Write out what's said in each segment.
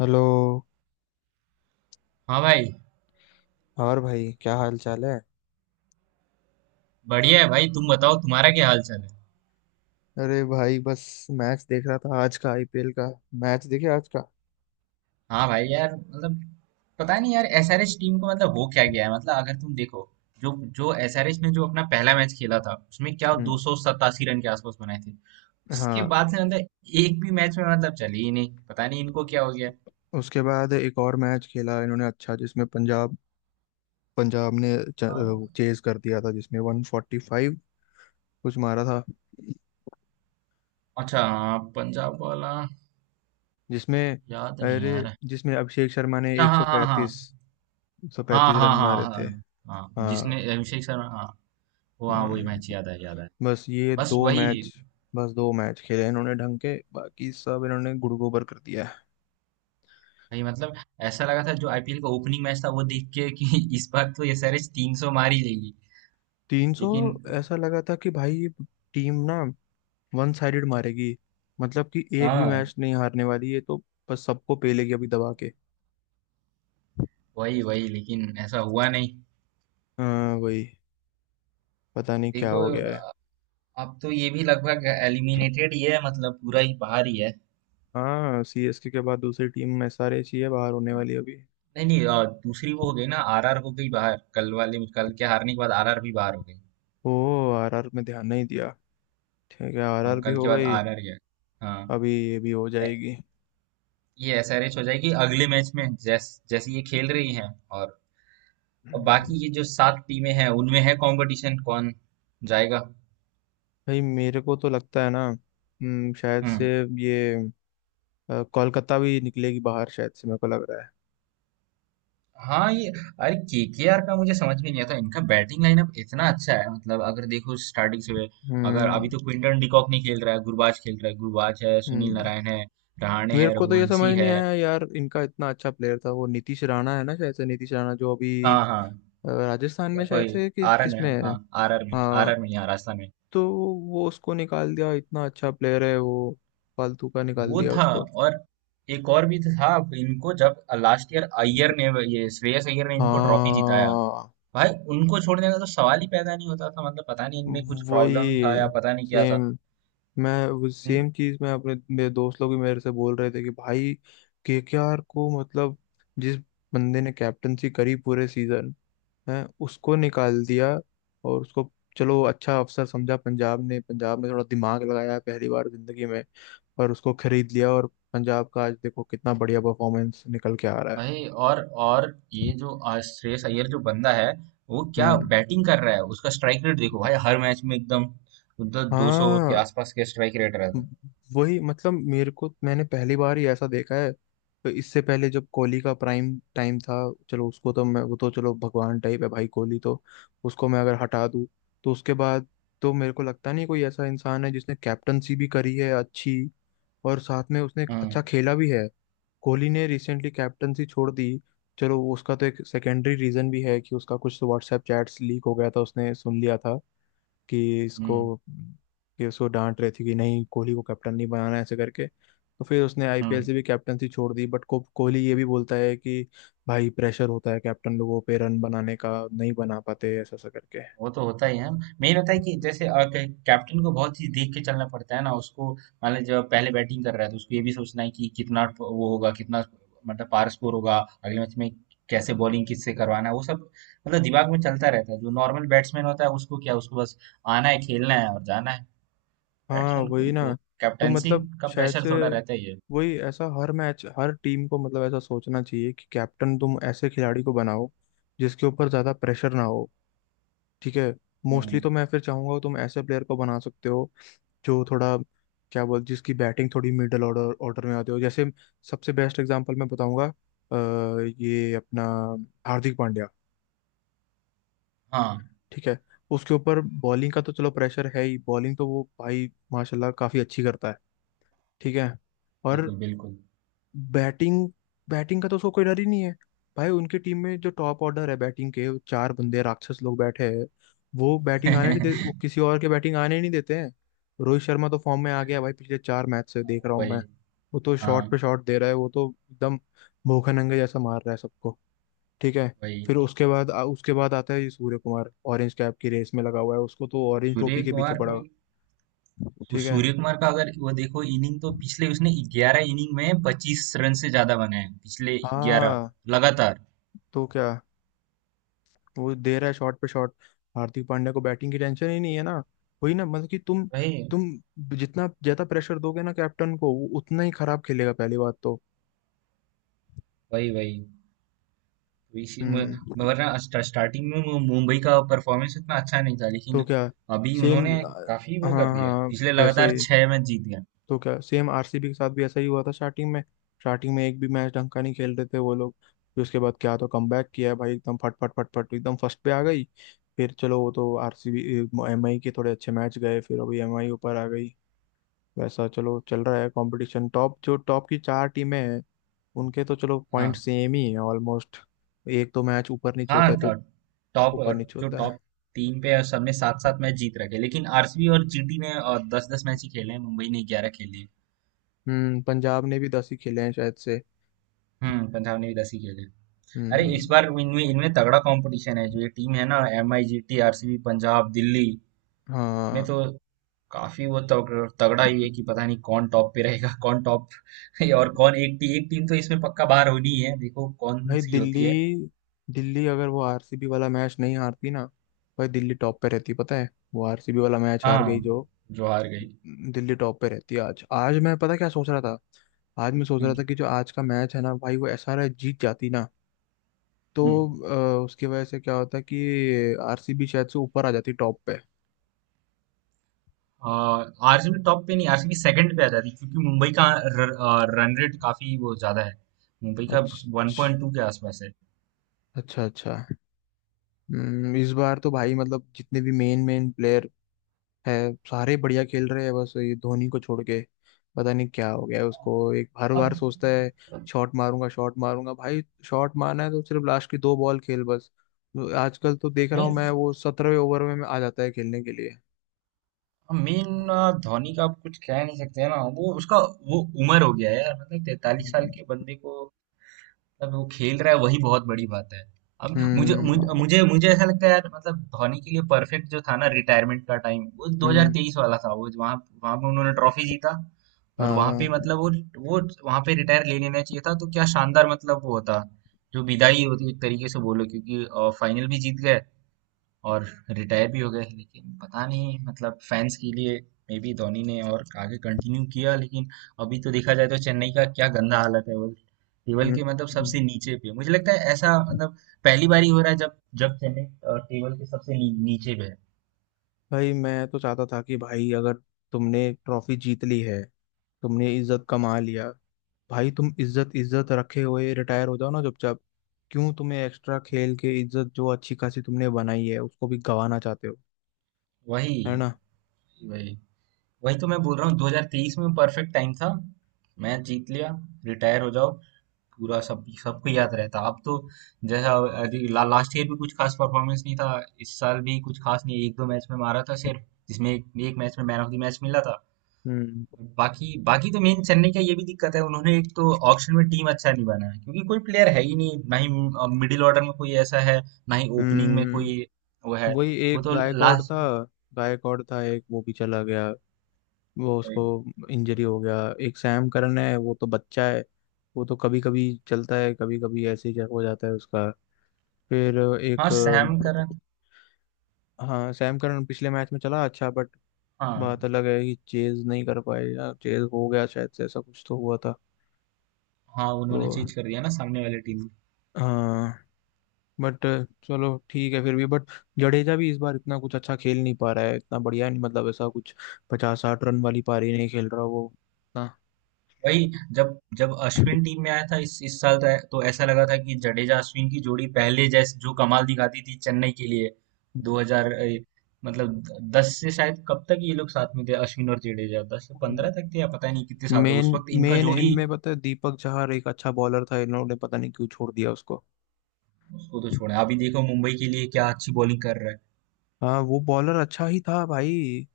Hello. हाँ भाई। और भाई क्या हाल चाल है? बढ़िया है भाई, तुम बताओ तुम्हारा क्या हाल चाल है। अरे भाई बस मैच देख रहा था आज का आईपीएल का मैच। देखे आज का? हाँ भाई, यार मतलब पता नहीं यार, एसआरएच टीम को मतलब हो क्या गया है। मतलब अगर तुम देखो, जो जो एसआरएच ने जो अपना पहला मैच खेला था, उसमें क्या दो हम्म। सौ सतासी रन के आसपास बनाए थे। उसके हाँ। बाद से मतलब एक भी मैच में मतलब चली ही नहीं, पता नहीं इनको क्या हो गया। उसके बाद एक और मैच खेला इन्होंने, अच्छा, जिसमें पंजाब पंजाब ने अ, चेज कर दिया था जिसमें 145 कुछ मारा था, अच्छा हाँ, पंजाब वाला जिसमें याद नहीं अरे आ रहा है। जिसमें अभिषेक शर्मा ने अच्छा, हाँ हाँ 135 हाँ। 135 हाँ रन हाँ मारे हाँ। थे। हाँ हाँ, हाँ। जिसने अभिषेक शर्मा, हाँ। वो हाँ, वही हम्म। मैच याद है, याद है। बस ये बस दो वही। मैच बस दो मैच खेले इन्होंने ढंग के, बाकी सब इन्होंने गुड़ गोबर कर दिया। भाई मतलब ऐसा लगा था जो आईपीएल का ओपनिंग मैच था, वो देख के कि इस बार तो ये एसआरएच 300 मार ही लेगी, 300। लेकिन। ऐसा लगा था कि भाई ये टीम ना वन साइडेड मारेगी, मतलब कि एक भी हाँ मैच नहीं हारने वाली है, तो बस सबको पेलेगी अभी दबा के। वही वही, लेकिन ऐसा हुआ नहीं। हाँ वही। पता नहीं क्या देखो, हो गया है। अब तो ये भी लगभग एलिमिनेटेड ही है, मतलब पूरा ही बाहर ही है। हाँ, सीएसके के बाद दूसरी टीम में एसआरएच ही है बाहर होने वाली अभी। नहीं नहीं, दूसरी वो हो गई ना, आरआर हो गई बाहर, कल वाले, कल के हारने के बाद आरआर भी बाहर हो गई। ओ। आरआर में ध्यान नहीं दिया। ठीक है, आरआर भी कल हो के बाद गई। आरआर गया, हाँ। अभी ये भी हो ए- जाएगी। ये एसआरएच हो जाएगी अगले मैच में, जैसे ये खेल रही है। और और बाकी ये जो सात टीमें हैं, उनमें है कंपटीशन कौन जाएगा। भाई मेरे को तो लगता है ना, शायद से हम्म। ये कोलकाता भी निकलेगी बाहर, शायद से मेरे को लग रहा है। हाँ ये, अरे केकेआर का मुझे समझ में नहीं आता, इनका बैटिंग लाइनअप इतना अच्छा है। मतलब अगर देखो स्टार्टिंग से, अगर अभी हम्म। तो क्विंटन डिकॉक नहीं खेल रहा है, गुरबाज खेल रहा है। गुरबाज है, सुनील हम्म। नारायण है, रहाणे मेरे है, को तो ये समझ रघुवंशी नहीं है। आया यार, इनका इतना अच्छा प्लेयर था वो नीतीश राणा, है ना? शायद से नीतीश राणा जो अभी हाँ हाँ, राजस्थान में, शायद कोई से, कि आरन किस है, में हाँ। है। आर आर में, आर हाँ। आर में, यहाँ राजस्थान में। तो वो उसको निकाल दिया, इतना अच्छा प्लेयर है वो। फालतू का निकाल वो दिया था, उसको। और एक और भी था। इनको जब लास्ट ईयर अय्यर ने, ये श्रेयस अय्यर ने इनको ट्रॉफी जिताया हाँ भाई, उनको छोड़ने का तो सवाल ही पैदा नहीं होता था। मतलब पता नहीं इनमें कुछ प्रॉब्लम था या वही पता नहीं क्या था। सेम। मैं वो हम्म। सेम चीज मैं अपने मेरे दोस्त लोग भी मेरे से बोल रहे थे कि भाई, केकेआर को मतलब जिस बंदे ने कैप्टनसी करी पूरे सीजन हैं, उसको निकाल दिया। और उसको, चलो अच्छा अफसर समझा पंजाब ने, पंजाब में थोड़ा दिमाग लगाया पहली बार जिंदगी में, और उसको खरीद लिया। और पंजाब का आज देखो कितना बढ़िया परफॉर्मेंस निकल के आ रहा है। भाई, और ये जो श्रेयस अय्यर जो बंदा है, वो क्या हम्म। बैटिंग कर रहा है। उसका स्ट्राइक रेट देखो भाई, हर मैच में एकदम उधर दो सौ के हाँ। आसपास के स्ट्राइक रेट रहता व- है। वही मतलब, मेरे को, मैंने पहली बार ही ऐसा देखा है। तो इससे पहले जब कोहली का प्राइम टाइम था, चलो उसको तो मैं, वो तो चलो भगवान टाइप है भाई कोहली तो, उसको मैं अगर हटा दूँ, तो उसके बाद, तो मेरे को लगता नहीं कोई ऐसा इंसान है जिसने कैप्टनसी भी करी है अच्छी, और साथ में उसने एक हम्म। अच्छा खेला भी है। कोहली ने रिसेंटली कैप्टनसी छोड़ दी। चलो, वो उसका तो एक सेकेंडरी रीजन भी है कि उसका कुछ व्हाट्सएप चैट्स लीक हो गया था, उसने सुन लिया था कि इसको हम्म। कि उसको डांट रहे थे कि नहीं कोहली को कैप्टन नहीं बनाना है, ऐसे करके। तो फिर उसने आईपीएल हम्म, से भी कैप्टनसी छोड़ दी। बट को कोहली ये भी बोलता है कि भाई प्रेशर होता है कैप्टन लोगों पे, रन बनाने का नहीं बना पाते, ऐसा ऐसा करके। वो तो होता ही है। मेन होता है कि जैसे, कैप्टन को बहुत चीज देख के चलना पड़ता है ना उसको। मान लीजिए जब पहले बैटिंग कर रहा है, तो उसको ये भी सोचना है कि कितना वो होगा, कितना मतलब पार स्कोर होगा अगले मैच में, कैसे बॉलिंग किससे करवाना है, वो सब मतलब दिमाग में चलता रहता है। जो नॉर्मल बैट्समैन होता है, उसको क्या, उसको बस आना है, खेलना है और जाना है। हाँ बैट्समैन को वही ना। वो तो कैप्टेंसी मतलब का शायद प्रेशर से थोड़ा रहता ही है। वही, ऐसा हर मैच हर टीम को मतलब ऐसा सोचना चाहिए कि कैप्टन तुम ऐसे खिलाड़ी को बनाओ जिसके ऊपर ज्यादा प्रेशर ना हो। ठीक है। मोस्टली हम्म, तो मैं फिर चाहूंगा तुम ऐसे प्लेयर को बना सकते हो जो थोड़ा, क्या बोल, जिसकी बैटिंग थोड़ी मिडल ऑर्डर ऑर्डर में आती हो। जैसे सबसे बेस्ट एग्जांपल मैं बताऊंगा, ये अपना हार्दिक पांड्या। हाँ ठीक है। उसके ऊपर बॉलिंग का तो चलो प्रेशर है ही, बॉलिंग तो वो भाई माशाल्लाह काफी अच्छी करता है। ठीक है। और बिल्कुल बिल्कुल। बैटिंग बैटिंग का तो उसको कोई डर ही नहीं है। भाई उनकी टीम में जो टॉप ऑर्डर है बैटिंग के, वो चार बंदे राक्षस लोग बैठे हैं। वो बैटिंग आने नहीं दे, वो किसी और के बैटिंग आने ही नहीं देते हैं। रोहित शर्मा तो फॉर्म में आ गया भाई, पिछले चार मैच से देख रहा हूँ मैं। वही। वो तो शॉट हाँ पे शॉट दे रहा है, वो तो एकदम भूखे नंगे जैसा मार रहा है सबको। ठीक है। फिर वही। उसके बाद उसके बाद आता है ये सूर्य कुमार, ऑरेंज कैप की रेस में लगा हुआ है, उसको तो ऑरेंज टोपी सूर्य के पीछे कुमार पड़ा को, हुआ है। तो ठीक है। सूर्य कुमार का, अगर वो देखो इनिंग, तो पिछले उसने 11 इनिंग में 25 रन से ज्यादा बनाए हैं, पिछले 11 हाँ लगातार। तो क्या, वो दे रहा है शॉट पे शॉट। हार्दिक पांड्या को बैटिंग की टेंशन ही नहीं है ना। वही ना, मतलब कि तुम वही तुम जितना ज्यादा प्रेशर दोगे ना कैप्टन को, वो उतना ही खराब खेलेगा पहली बात तो। वही वही तो इसी हम्म। वरना स्टार्टिंग में मुंबई का परफॉर्मेंस इतना अच्छा नहीं था, तो लेकिन क्या अभी सेम। उन्होंने काफी वो हाँ कर दिया है। हाँ। पिछले वैसे लगातार ही। 6 मैच जीत गए। तो क्या सेम आरसीबी के साथ भी ऐसा ही हुआ था स्टार्टिंग में, स्टार्टिंग में एक भी मैच ढंग का नहीं खेल रहे थे वो लोग, फिर उसके बाद क्या तो कमबैक किया है भाई एकदम, फट फट फट फट एकदम फर्स्ट पे आ गई। फिर चलो वो तो आरसीबी, एमआई के थोड़े अच्छे मैच गए, फिर अभी एमआई ऊपर आ गई। वैसा चलो चल रहा है कंपटीशन, टॉप, जो टॉप की चार टीमें हैं उनके तो चलो पॉइंट हाँ सेम ही है ऑलमोस्ट, एक तो मैच ऊपर नीचे हाँ। होता है तो, टॉप, ऊपर नीचे जो होता है। टॉप टीम पे है, सबने सात सात मैच जीत रखे, लेकिन आरसीबी और जीटी ने दस दस मैच ही खेले हैं, मुंबई ने 11 खेले हैं। हम्म, पंजाब ने भी 10 ही खेले हैं शायद से। हम्म, पंजाब ने भी 10 ही खेले। अरे हम्म। इस बार इनमें इनमें तगड़ा कंपटीशन है। जो ये टीम है ना, M I, G T, RCB, Punjab, Delhi, में तो हाँ, काफी वो तगड़ा ही है कि पता नहीं कौन टॉप पे रहेगा, कौन टॉप। और कौन, एक एक टीम तो इसमें पक्का बाहर होनी ही है, देखो कौन भाई सी दिल्ली, होती है। दिल्ली अगर वो आरसीबी वाला मैच नहीं हारती ना, भाई दिल्ली टॉप पे रहती, पता है? वो आरसीबी वाला मैच हार गई हाँ जो, जो हार गई। दिल्ली टॉप पे रहती। आज, आज मैं पता क्या सोच रहा था, आज मैं सोच रहा हम्म। था कि जो आज का मैच है ना भाई, वो ऐसा रहा, जीत जाती ना, तो हम्म। उसकी वजह से क्या होता है कि आरसीबी शायद से ऊपर आ जाती टॉप पे। आरसीबी टॉप पे नहीं, आरसीबी सेकंड पे आ जाती, क्योंकि मुंबई का रन रेट काफी वो ज्यादा है। मुंबई का अच्छा। 1.2 के आसपास है। अच्छा। अच्छा। इस बार तो भाई मतलब जितने भी मेन मेन प्लेयर है सारे बढ़िया खेल रहे हैं, बस ये धोनी को छोड़ के। पता नहीं क्या हो गया है उसको, एक हर बार अब सोचता है शॉट मारूंगा शॉट मारूंगा, भाई शॉट मारना है तो सिर्फ लास्ट की दो बॉल खेल बस। तो आजकल तो देख रहा नहीं, हूँ मैं वो 17वें ओवर में आ जाता है खेलने के लिए। मेन धोनी का आप कुछ कह नहीं सकते हैं ना, वो उसका वो उम्र हो गया है यार। मतलब 43 साल हम्म। के बंदे को, मतलब वो खेल रहा है वही बहुत बड़ी बात है। अब मुझे हम्म। मुझे मुझे मुझे ऐसा लगता है यार, मतलब धोनी के लिए परफेक्ट जो था ना रिटायरमेंट का टाइम, वो हम्म। 2023 वाला था। वो वहां, वहां पे उन्होंने ट्रॉफी जीता, और वहां पे हाँ। मतलब वो वहां पे रिटायर ले लेना चाहिए था, तो क्या शानदार मतलब वो होता जो विदाई होती, एक तरीके से बोलो, क्योंकि फाइनल भी जीत गए और रिटायर भी हो गए। लेकिन पता नहीं, मतलब फैंस के लिए मे बी धोनी ने और आगे कंटिन्यू किया। लेकिन अभी तो देखा जाए तो चेन्नई का क्या गंदा हालत है, वो टेबल हम्म। के मतलब हम्म। सबसे नीचे पे, मुझे लगता है ऐसा। मतलब पहली बार ही हो रहा है जब जब चेन्नई टेबल के सबसे नीचे पे है। भाई मैं तो चाहता था कि भाई, अगर तुमने ट्रॉफी जीत ली है, तुमने इज्जत कमा लिया, भाई तुम इज्जत इज्जत रखे हुए रिटायर हो जाओ ना चुपचाप। क्यों तुम्हें एक्स्ट्रा खेल के इज्जत जो अच्छी खासी तुमने बनाई है उसको भी गंवाना चाहते हो? वही है ना? वही। वही तो मैं बोल रहा हूँ 2023 में परफेक्ट टाइम था, मैच जीत लिया, रिटायर हो जाओ, पूरा सब, सबको याद रहता। अब तो जैसा, अभी लास्ट ईयर भी कुछ खास परफॉर्मेंस नहीं था, इस साल भी कुछ खास नहीं। एक दो मैच में मारा था सिर्फ, जिसमें एक मैच में मैन ऑफ द मैच मिला था। हम्म। बाकी बाकी तो, मेन चेन्नई का ये भी दिक्कत है, उन्होंने एक तो ऑक्शन में टीम अच्छा नहीं बनाया, क्योंकि कोई प्लेयर है ही नहीं, ना ही मिडिल ऑर्डर में कोई ऐसा है, ना ही ओपनिंग में कोई हम्म। वो है। वही वो एक तो गायकॉड लास्ट, था, गायकॉड था एक, वो भी चला गया। वो उसको इंजरी हो गया। एक सैम करन है, वो तो बच्चा है, वो तो कभी कभी चलता है, कभी कभी ऐसे ही हो जाता है उसका। फिर हाँ एक सैम करन। हाँ, सैम करन पिछले मैच में चला अच्छा, बट हाँ बात अलग है कि चेज नहीं कर पाए या चेज हो गया, शायद से ऐसा कुछ तो हुआ था। हाँ, तो उन्होंने चेंज कर दिया ना सामने वाली टीम। हाँ, बट चलो ठीक है फिर भी, बट जडेजा भी इस बार इतना कुछ अच्छा खेल नहीं पा रहा है, इतना बढ़िया नहीं, मतलब ऐसा कुछ पचास साठ रन वाली पारी नहीं खेल रहा वो ना। वही, जब जब अश्विन टीम में आया था इस साल, तो ऐसा लगा था कि जडेजा अश्विन की जोड़ी, पहले जैसे जो कमाल दिखाती थी चेन्नई के लिए, 2000 मतलब 10 से, शायद कब तक ये लोग साथ में थे, अश्विन और जडेजा 10 से 15 तक थे, या पता नहीं कितने साल तक मेन उस वक्त इनका मेन जोड़ी। इनमें पता है दीपक चहर एक अच्छा बॉलर था, इन्होंने पता नहीं क्यों छोड़ दिया उसको। उसको तो छोड़ा, अभी देखो मुंबई के लिए क्या अच्छी बॉलिंग कर रहा है। हाँ, वो बॉलर अच्छा ही था भाई।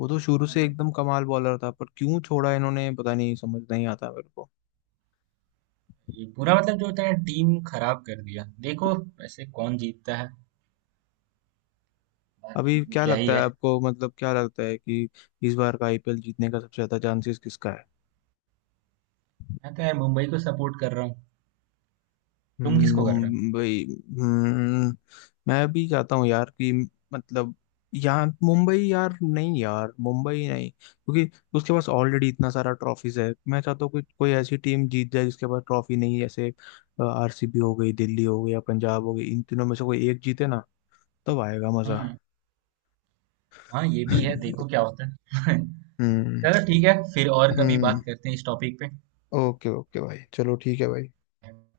वो तो शुरू से एकदम कमाल बॉलर था, पर क्यों छोड़ा इन्होंने पता नहीं, समझ नहीं आता मेरे को। ये पूरा मतलब जो होता है, टीम खराब कर दिया देखो। वैसे कौन जीतता है, बाकी अभी तो क्या क्या ही लगता है। है आपको, मतलब क्या लगता है कि इस बार का आईपीएल जीतने का सबसे ज्यादा चांसेस किसका है? मैं तो यार मुंबई को सपोर्ट कर रहा हूँ। तुम किसको कर रहे मुंबई? हम्म, मैं भी चाहता हूँ यार कि, मतलब, यहाँ मुंबई, यार नहीं यार मुंबई नहीं, क्योंकि उसके पास ऑलरेडी इतना सारा ट्रॉफीज है। मैं चाहता हूँ कोई, कोई ऐसी टीम जीत जाए जिसके पास ट्रॉफी नहीं है, जैसे आरसीबी हो गई, दिल्ली हो गई, या पंजाब हो गई, इन तीनों में से कोई एक जीते ना, तब आएगा हो। मजा। हम्म। हाँ ये भी है, देखो क्या होता है। हम्म। चलो ठीक है, फिर और कभी हम्म। बात करते हैं इस टॉपिक ओके ओके भाई, चलो ठीक है भाई। पे।